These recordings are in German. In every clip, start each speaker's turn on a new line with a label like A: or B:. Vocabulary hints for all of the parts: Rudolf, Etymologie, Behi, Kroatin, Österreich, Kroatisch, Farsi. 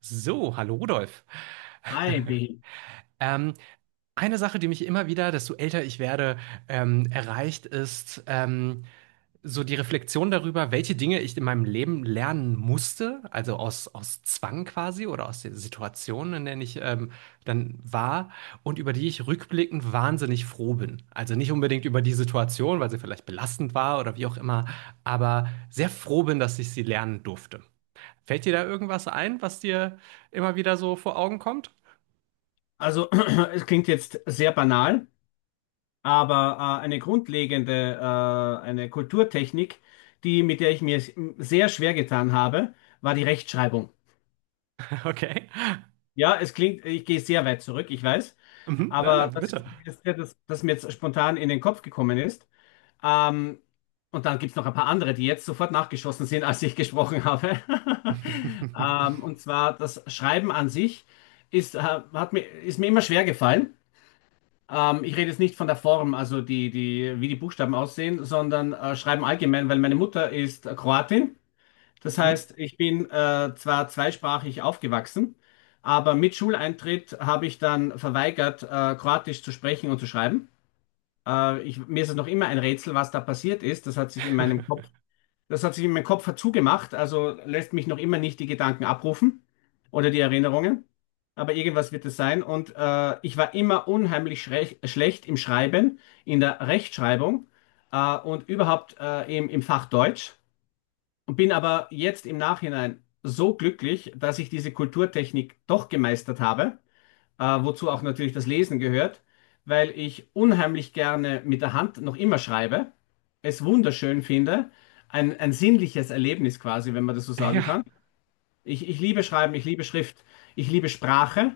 A: So, hallo Rudolf.
B: Hi, Behi.
A: Ähm, eine Sache, die mich immer wieder, desto älter ich werde, erreicht, ist so die Reflexion darüber, welche Dinge ich in meinem Leben lernen musste, also aus Zwang quasi oder aus der Situation, in der ich dann war und über die ich rückblickend wahnsinnig froh bin. Also nicht unbedingt über die Situation, weil sie vielleicht belastend war oder wie auch immer, aber sehr froh bin, dass ich sie lernen durfte. Fällt dir da irgendwas ein, was dir immer wieder so vor Augen kommt?
B: Also, es klingt jetzt sehr banal, aber eine grundlegende, eine Kulturtechnik, die, mit der ich mir sehr schwer getan habe, war die Rechtschreibung.
A: Okay.
B: Ja, es klingt, ich gehe sehr weit zurück, ich weiß,
A: Mhm. Nein,
B: aber
A: aber
B: das ist
A: bitte.
B: das Erste, das mir jetzt spontan in den Kopf gekommen ist. Ähm, und dann gibt es noch ein paar andere, die jetzt sofort nachgeschossen sind, als ich gesprochen habe. Und zwar das Schreiben an sich ist mir immer schwer gefallen. Ich rede jetzt nicht von der Form, also die, wie die Buchstaben aussehen, sondern schreiben allgemein, weil meine Mutter ist Kroatin. Das
A: Mhm.
B: heißt, ich bin zwar zweisprachig aufgewachsen, aber mit Schuleintritt habe ich dann verweigert, Kroatisch zu sprechen und zu schreiben. Mir ist es noch immer ein Rätsel, was da passiert ist. Das hat sich in meinem Kopf zugemacht, also lässt mich noch immer nicht die Gedanken abrufen oder die Erinnerungen. Aber irgendwas wird es sein. Und ich war immer unheimlich schlecht im Schreiben, in der Rechtschreibung und überhaupt im Fach Deutsch. Und bin aber jetzt im Nachhinein so glücklich, dass ich diese Kulturtechnik doch gemeistert habe, wozu auch natürlich das Lesen gehört, weil ich unheimlich gerne mit der Hand noch immer schreibe, es wunderschön finde, ein sinnliches Erlebnis quasi, wenn man das so sagen
A: Ja,
B: kann. Ich liebe Schreiben, ich liebe Schrift, ich liebe Sprache,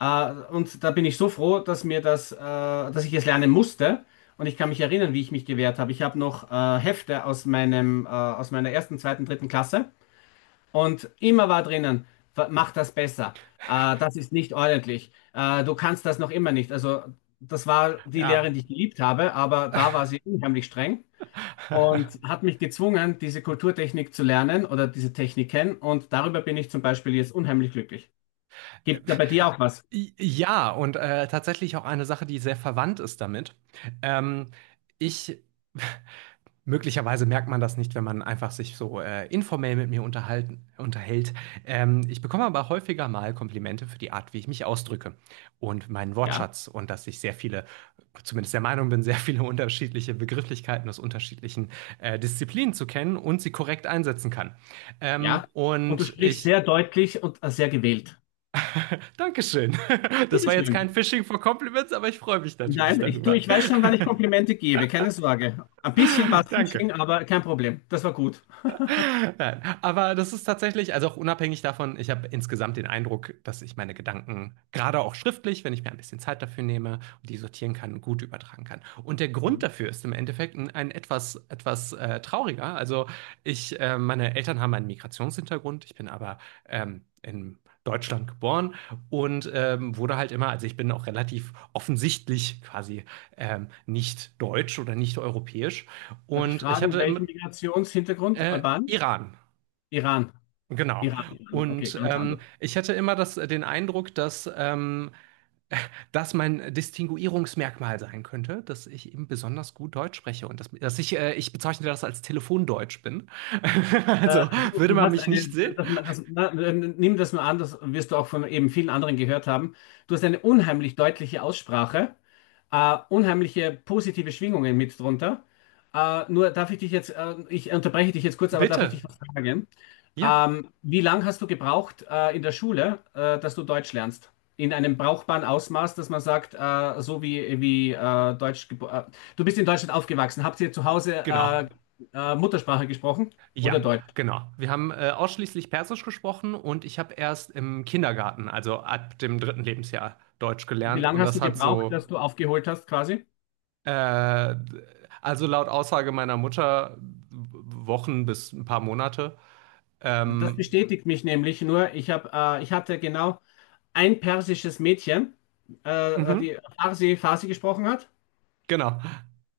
B: und da bin ich so froh, dass dass ich es lernen musste. Und ich kann mich erinnern, wie ich mich gewehrt habe. Ich habe noch Hefte aus aus meiner ersten, zweiten, dritten Klasse. Und immer war drinnen, mach das besser. Das ist nicht ordentlich. Du kannst das noch immer nicht. Also das war die
A: ja.
B: Lehrerin, die ich geliebt habe, aber da war sie unheimlich streng und hat mich gezwungen, diese Kulturtechnik zu lernen oder diese Techniken. Und darüber bin ich zum Beispiel jetzt unheimlich glücklich. Gibt da bei dir auch was?
A: I- Ja, und tatsächlich auch eine Sache, die sehr verwandt ist damit. Ähm, ich Möglicherweise merkt man das nicht, wenn man einfach sich so, informell mit mir unterhalten unterhält. Ich bekomme aber häufiger mal Komplimente für die Art, wie ich mich ausdrücke und meinen
B: Ja,
A: Wortschatz und dass ich sehr viele zumindest der Meinung bin, sehr viele unterschiedliche Begrifflichkeiten aus unterschiedlichen, Disziplinen zu kennen und sie korrekt einsetzen kann.
B: ja. Und du
A: Und
B: sprichst
A: ich
B: sehr deutlich und sehr gewählt.
A: Danke schön. Das war jetzt kein
B: Bitteschön.
A: Fishing for Compliments, aber ich freue mich natürlich
B: Nein,
A: darüber.
B: ich weiß schon, wann ich Komplimente gebe, keine Sorge. Ein bisschen war es
A: Danke.
B: Phishing, aber kein Problem. Das war gut.
A: Nein, aber das ist tatsächlich, also auch unabhängig davon, ich habe insgesamt den Eindruck, dass ich meine Gedanken, gerade auch schriftlich, wenn ich mir ein bisschen Zeit dafür nehme und die sortieren kann, gut übertragen kann. Und der Grund dafür ist im Endeffekt ein etwas trauriger. Also ich, meine Eltern haben einen Migrationshintergrund, ich bin aber in Deutschland geboren und wurde halt immer, also ich bin auch relativ offensichtlich quasi nicht deutsch oder nicht europäisch.
B: Darf ich
A: Und ich
B: fragen,
A: hatte im
B: welchen Migrationshintergrund? Albanisch?
A: Iran.
B: Iran.
A: Genau.
B: Iran. Okay,
A: Und
B: ganz anders.
A: ich hatte immer das, den Eindruck, dass das mein Distinguierungsmerkmal sein könnte, dass ich eben besonders gut Deutsch spreche und dass ich, ich bezeichne das als Telefondeutsch bin. Also würde
B: Du
A: man
B: hast
A: mich nicht
B: eine,
A: sehen?
B: nimm das mal an, das wirst du auch von eben vielen anderen gehört haben. Du hast eine unheimlich deutliche Aussprache, unheimliche positive Schwingungen mit drunter. Nur darf ich dich jetzt, Ich unterbreche dich jetzt kurz, aber darf ich
A: Bitte.
B: dich was fragen?
A: Ja,
B: Wie lange hast du gebraucht in der Schule, dass du Deutsch lernst? In einem brauchbaren Ausmaß, dass man sagt, so wie du bist in Deutschland aufgewachsen. Habt ihr zu Hause
A: genau.
B: Muttersprache gesprochen oder
A: Ja,
B: Deutsch?
A: genau. Wir haben ausschließlich Persisch gesprochen und ich habe erst im Kindergarten, also ab dem dritten Lebensjahr, Deutsch
B: Und wie
A: gelernt
B: lange
A: und
B: hast
A: das
B: du
A: hat
B: gebraucht,
A: so
B: dass du aufgeholt hast quasi?
A: Äh, also laut Aussage meiner Mutter Wochen bis ein paar Monate.
B: Das
A: Ähm,
B: bestätigt mich nämlich nur. Ich hatte genau ein persisches Mädchen,
A: mhm,
B: die Farsi gesprochen hat.
A: genau.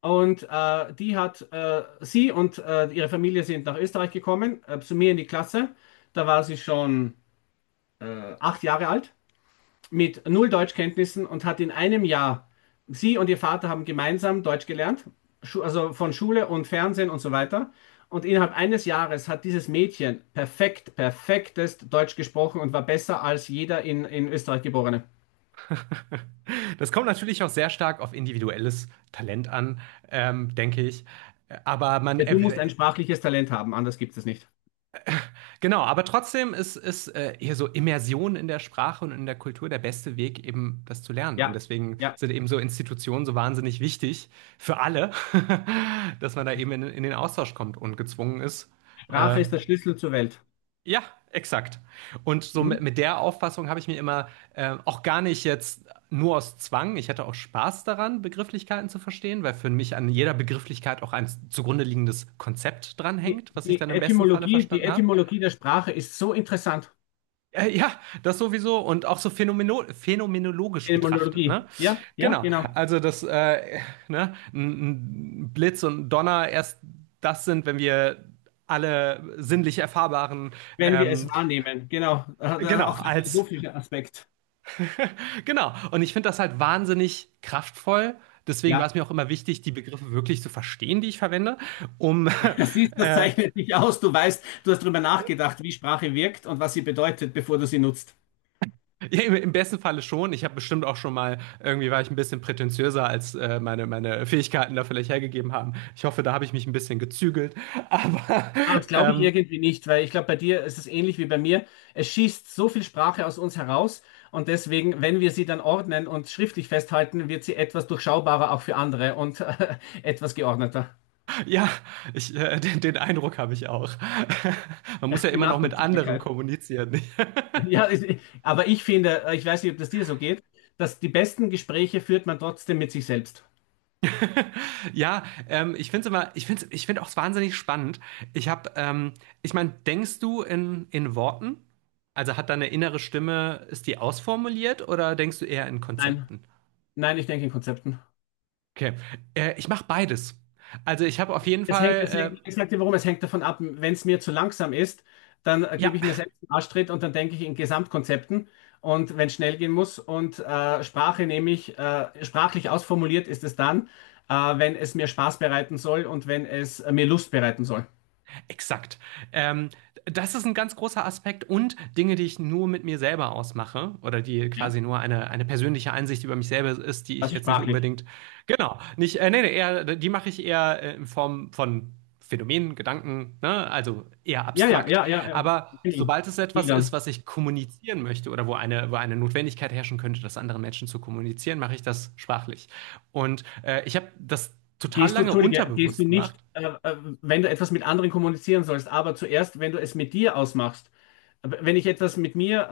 B: Und sie und ihre Familie sind nach Österreich gekommen, zu mir in die Klasse. Da war sie schon acht Jahre alt mit null Deutschkenntnissen und hat in einem Jahr, sie und ihr Vater haben gemeinsam Deutsch gelernt, also von Schule und Fernsehen und so weiter. Und innerhalb eines Jahres hat dieses Mädchen perfekt, perfektest Deutsch gesprochen und war besser als jeder in Österreich Geborene.
A: Das kommt natürlich auch sehr stark auf individuelles Talent an, denke ich. Aber man,
B: Ja, du musst ein sprachliches Talent haben, anders gibt es nicht.
A: genau, aber trotzdem ist hier so Immersion in der Sprache und in der Kultur der beste Weg, eben das zu lernen. Und
B: Ja,
A: deswegen
B: ja,
A: sind eben so Institutionen so wahnsinnig wichtig für alle, dass man da eben in den Austausch kommt und gezwungen ist,
B: Sprache
A: äh,
B: ist der Schlüssel zur Welt.
A: ja, exakt. Und so
B: Mhm.
A: mit der Auffassung habe ich mir immer auch gar nicht jetzt nur aus Zwang, ich hatte auch Spaß daran, Begrifflichkeiten zu verstehen, weil für mich an jeder Begrifflichkeit auch ein zugrunde liegendes Konzept dranhängt, was ich dann im besten Falle
B: Die
A: verstanden habe.
B: Etymologie der Sprache ist so interessant.
A: Ja, das sowieso und auch so phänomenologisch betrachtet,
B: Etymologie,
A: ne?
B: ja, ja,
A: Genau.
B: genau.
A: Also, das ne, ein Blitz und ein Donner erst, das sind, wenn wir alle sinnlich erfahrbaren,
B: Wenn wir
A: ähm,
B: es wahrnehmen. Genau,
A: genau,
B: auch der
A: als
B: philosophische Aspekt.
A: genau. Und ich finde das halt wahnsinnig kraftvoll. Deswegen war
B: Ja,
A: es mir auch immer wichtig, die Begriffe wirklich zu verstehen, die ich verwende, um
B: das ist, das
A: äh,
B: zeichnet dich aus. Du weißt, du hast darüber nachgedacht, wie Sprache wirkt und was sie bedeutet, bevor du sie nutzt.
A: ja, im besten Falle schon. Ich habe bestimmt auch schon mal, irgendwie war ich ein bisschen prätentiöser, als meine Fähigkeiten da vielleicht hergegeben haben. Ich hoffe, da habe ich mich ein bisschen gezügelt. Aber
B: Ah, das glaube ich
A: ähm,
B: irgendwie nicht, weil ich glaube, bei dir ist es ähnlich wie bei mir. Es schießt so viel Sprache aus uns heraus und deswegen, wenn wir sie dann ordnen und schriftlich festhalten, wird sie etwas durchschaubarer auch für andere und etwas geordneter.
A: ja, ich, den Eindruck habe ich auch. Man muss ja
B: Die
A: immer noch mit anderen
B: Nachvollziehbarkeit.
A: kommunizieren.
B: Ja, es- aber ich finde, ich weiß nicht, ob das dir so geht, dass die besten Gespräche führt man trotzdem mit sich selbst.
A: Ja, ich finde es immer, ich find auch wahnsinnig spannend. Ich habe, ich meine, denkst du in Worten? Also hat deine innere Stimme, ist die ausformuliert oder denkst du eher in
B: Nein,
A: Konzepten?
B: nein, ich denke in Konzepten.
A: Okay, ich mache beides. Also ich habe auf jeden
B: Es
A: Fall,
B: hängt, ich sag dir warum, es hängt davon ab, wenn es mir zu langsam ist, dann gebe
A: ja,
B: ich mir selbst einen Arschtritt und dann denke ich in Gesamtkonzepten. Und wenn es schnell gehen muss und Sprache nehme ich, sprachlich ausformuliert ist es dann, äh, wenn es mir Spaß bereiten soll und wenn es mir Lust bereiten soll.
A: exakt. Ähm, das ist ein ganz großer Aspekt und Dinge, die ich nur mit mir selber ausmache oder die
B: Ja,
A: quasi nur eine persönliche Einsicht über mich selber ist, die ich
B: das ist
A: jetzt nicht
B: sprachlich.
A: unbedingt, genau, nicht, nee, nee, eher, die mache ich eher in Form von Phänomenen, Gedanken, ne? Also eher
B: Ja, ja,
A: abstrakt.
B: ja, ja, ja.
A: Aber
B: Viel
A: sobald es
B: viel
A: etwas ist,
B: dann.
A: was ich kommunizieren möchte oder wo eine Notwendigkeit herrschen könnte, das anderen Menschen zu kommunizieren, mache ich das sprachlich. Und ich habe das total
B: Gehst du,
A: lange
B: entschuldige, gehst du
A: unterbewusst gemacht.
B: nicht, wenn du etwas mit anderen kommunizieren sollst, aber zuerst, wenn du es mit dir ausmachst, wenn ich etwas mit mir,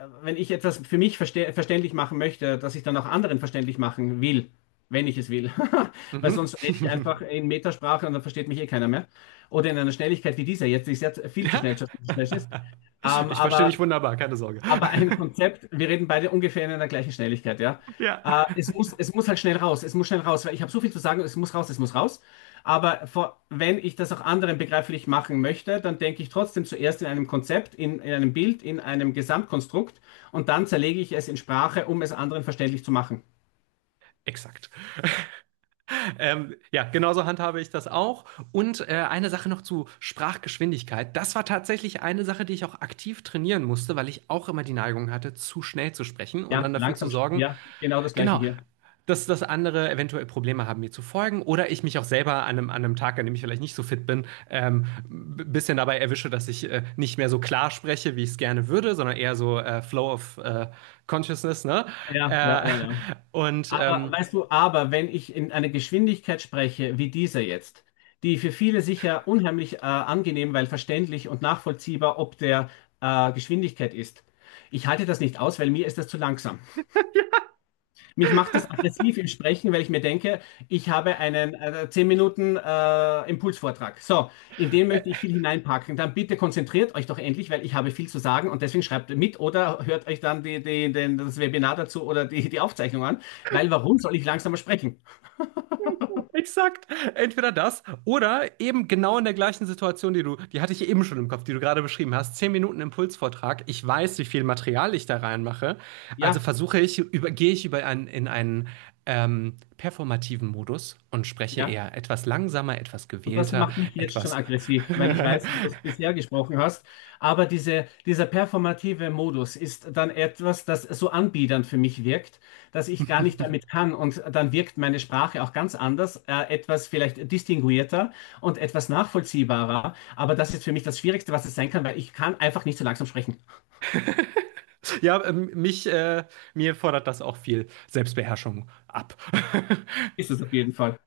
B: wenn ich etwas für mich verste verständlich machen möchte, dass ich dann auch anderen verständlich machen will, wenn ich es will. Weil
A: Mhm.
B: sonst rede ich einfach in Metasprache und dann versteht mich eh keiner mehr. Oder in einer Schnelligkeit wie dieser jetzt, die sehr viel zu
A: Ja.
B: schnell ist. Ähm,
A: Ich verstehe
B: aber
A: dich wunderbar, keine Sorge.
B: aber ein Konzept, wir reden beide ungefähr in einer gleichen Schnelligkeit, ja.
A: Ja,
B: Es muss halt schnell raus, es muss schnell raus, weil ich habe so viel zu sagen, es muss raus, es muss raus. Wenn ich das auch anderen begreiflich machen möchte, dann denke ich trotzdem zuerst in einem Konzept, in einem Bild, in einem Gesamtkonstrukt und dann zerlege ich es in Sprache, um es anderen verständlich zu machen.
A: exakt. Ja, genauso handhabe ich das auch. Und eine Sache noch zu Sprachgeschwindigkeit. Das war tatsächlich eine Sache, die ich auch aktiv trainieren musste, weil ich auch immer die Neigung hatte, zu schnell zu sprechen und
B: Ja,
A: dann dafür zu
B: langsam,
A: sorgen,
B: ja, genau das Gleiche
A: genau,
B: hier.
A: Dass andere eventuell Probleme haben, mir zu folgen oder ich mich auch selber an an einem Tag, an dem ich vielleicht nicht so fit bin, ein bisschen dabei erwische, dass ich nicht mehr so klar spreche, wie ich es gerne würde, sondern eher so Flow of Consciousness, ne?
B: Ja, ja,
A: Äh,
B: ja, ja.
A: und
B: Aber weißt du, aber wenn ich in einer Geschwindigkeit spreche, wie dieser jetzt, die für viele sicher unheimlich angenehm, weil verständlich und nachvollziehbar ob der Geschwindigkeit ist, ich halte das nicht aus, weil mir ist das zu langsam. Mich macht das aggressiv im Sprechen, weil ich mir denke, ich habe einen 10 Minuten Impulsvortrag. So, in den
A: äh,
B: möchte ich viel hineinpacken. Dann bitte konzentriert euch doch endlich, weil ich habe viel zu sagen und deswegen schreibt mit oder hört euch dann das Webinar dazu oder die Aufzeichnung an, weil warum soll ich langsamer sprechen?
A: exakt. Entweder das oder eben genau in der gleichen Situation, die du, die hatte ich eben schon im Kopf, die du gerade beschrieben hast. 10 Minuten Impulsvortrag. Ich weiß, wie viel Material ich da reinmache. Also
B: Ja,
A: versuche ich, gehe ich über einen, in einen performativen Modus und spreche
B: ja.
A: eher etwas langsamer, etwas
B: Und das
A: gewählter,
B: macht mich jetzt schon
A: etwas.
B: aggressiv, weil ich weiß, wie du es bisher gesprochen hast. Aber dieser performative Modus ist dann etwas, das so anbiedernd für mich wirkt, dass ich gar nicht damit kann. Und dann wirkt meine Sprache auch ganz anders, etwas vielleicht distinguierter und etwas nachvollziehbarer. Aber das ist für mich das Schwierigste, was es sein kann, weil ich kann einfach nicht so langsam sprechen.
A: Ja, mir fordert das auch viel Selbstbeherrschung ab.
B: Ist es auf jeden Fall.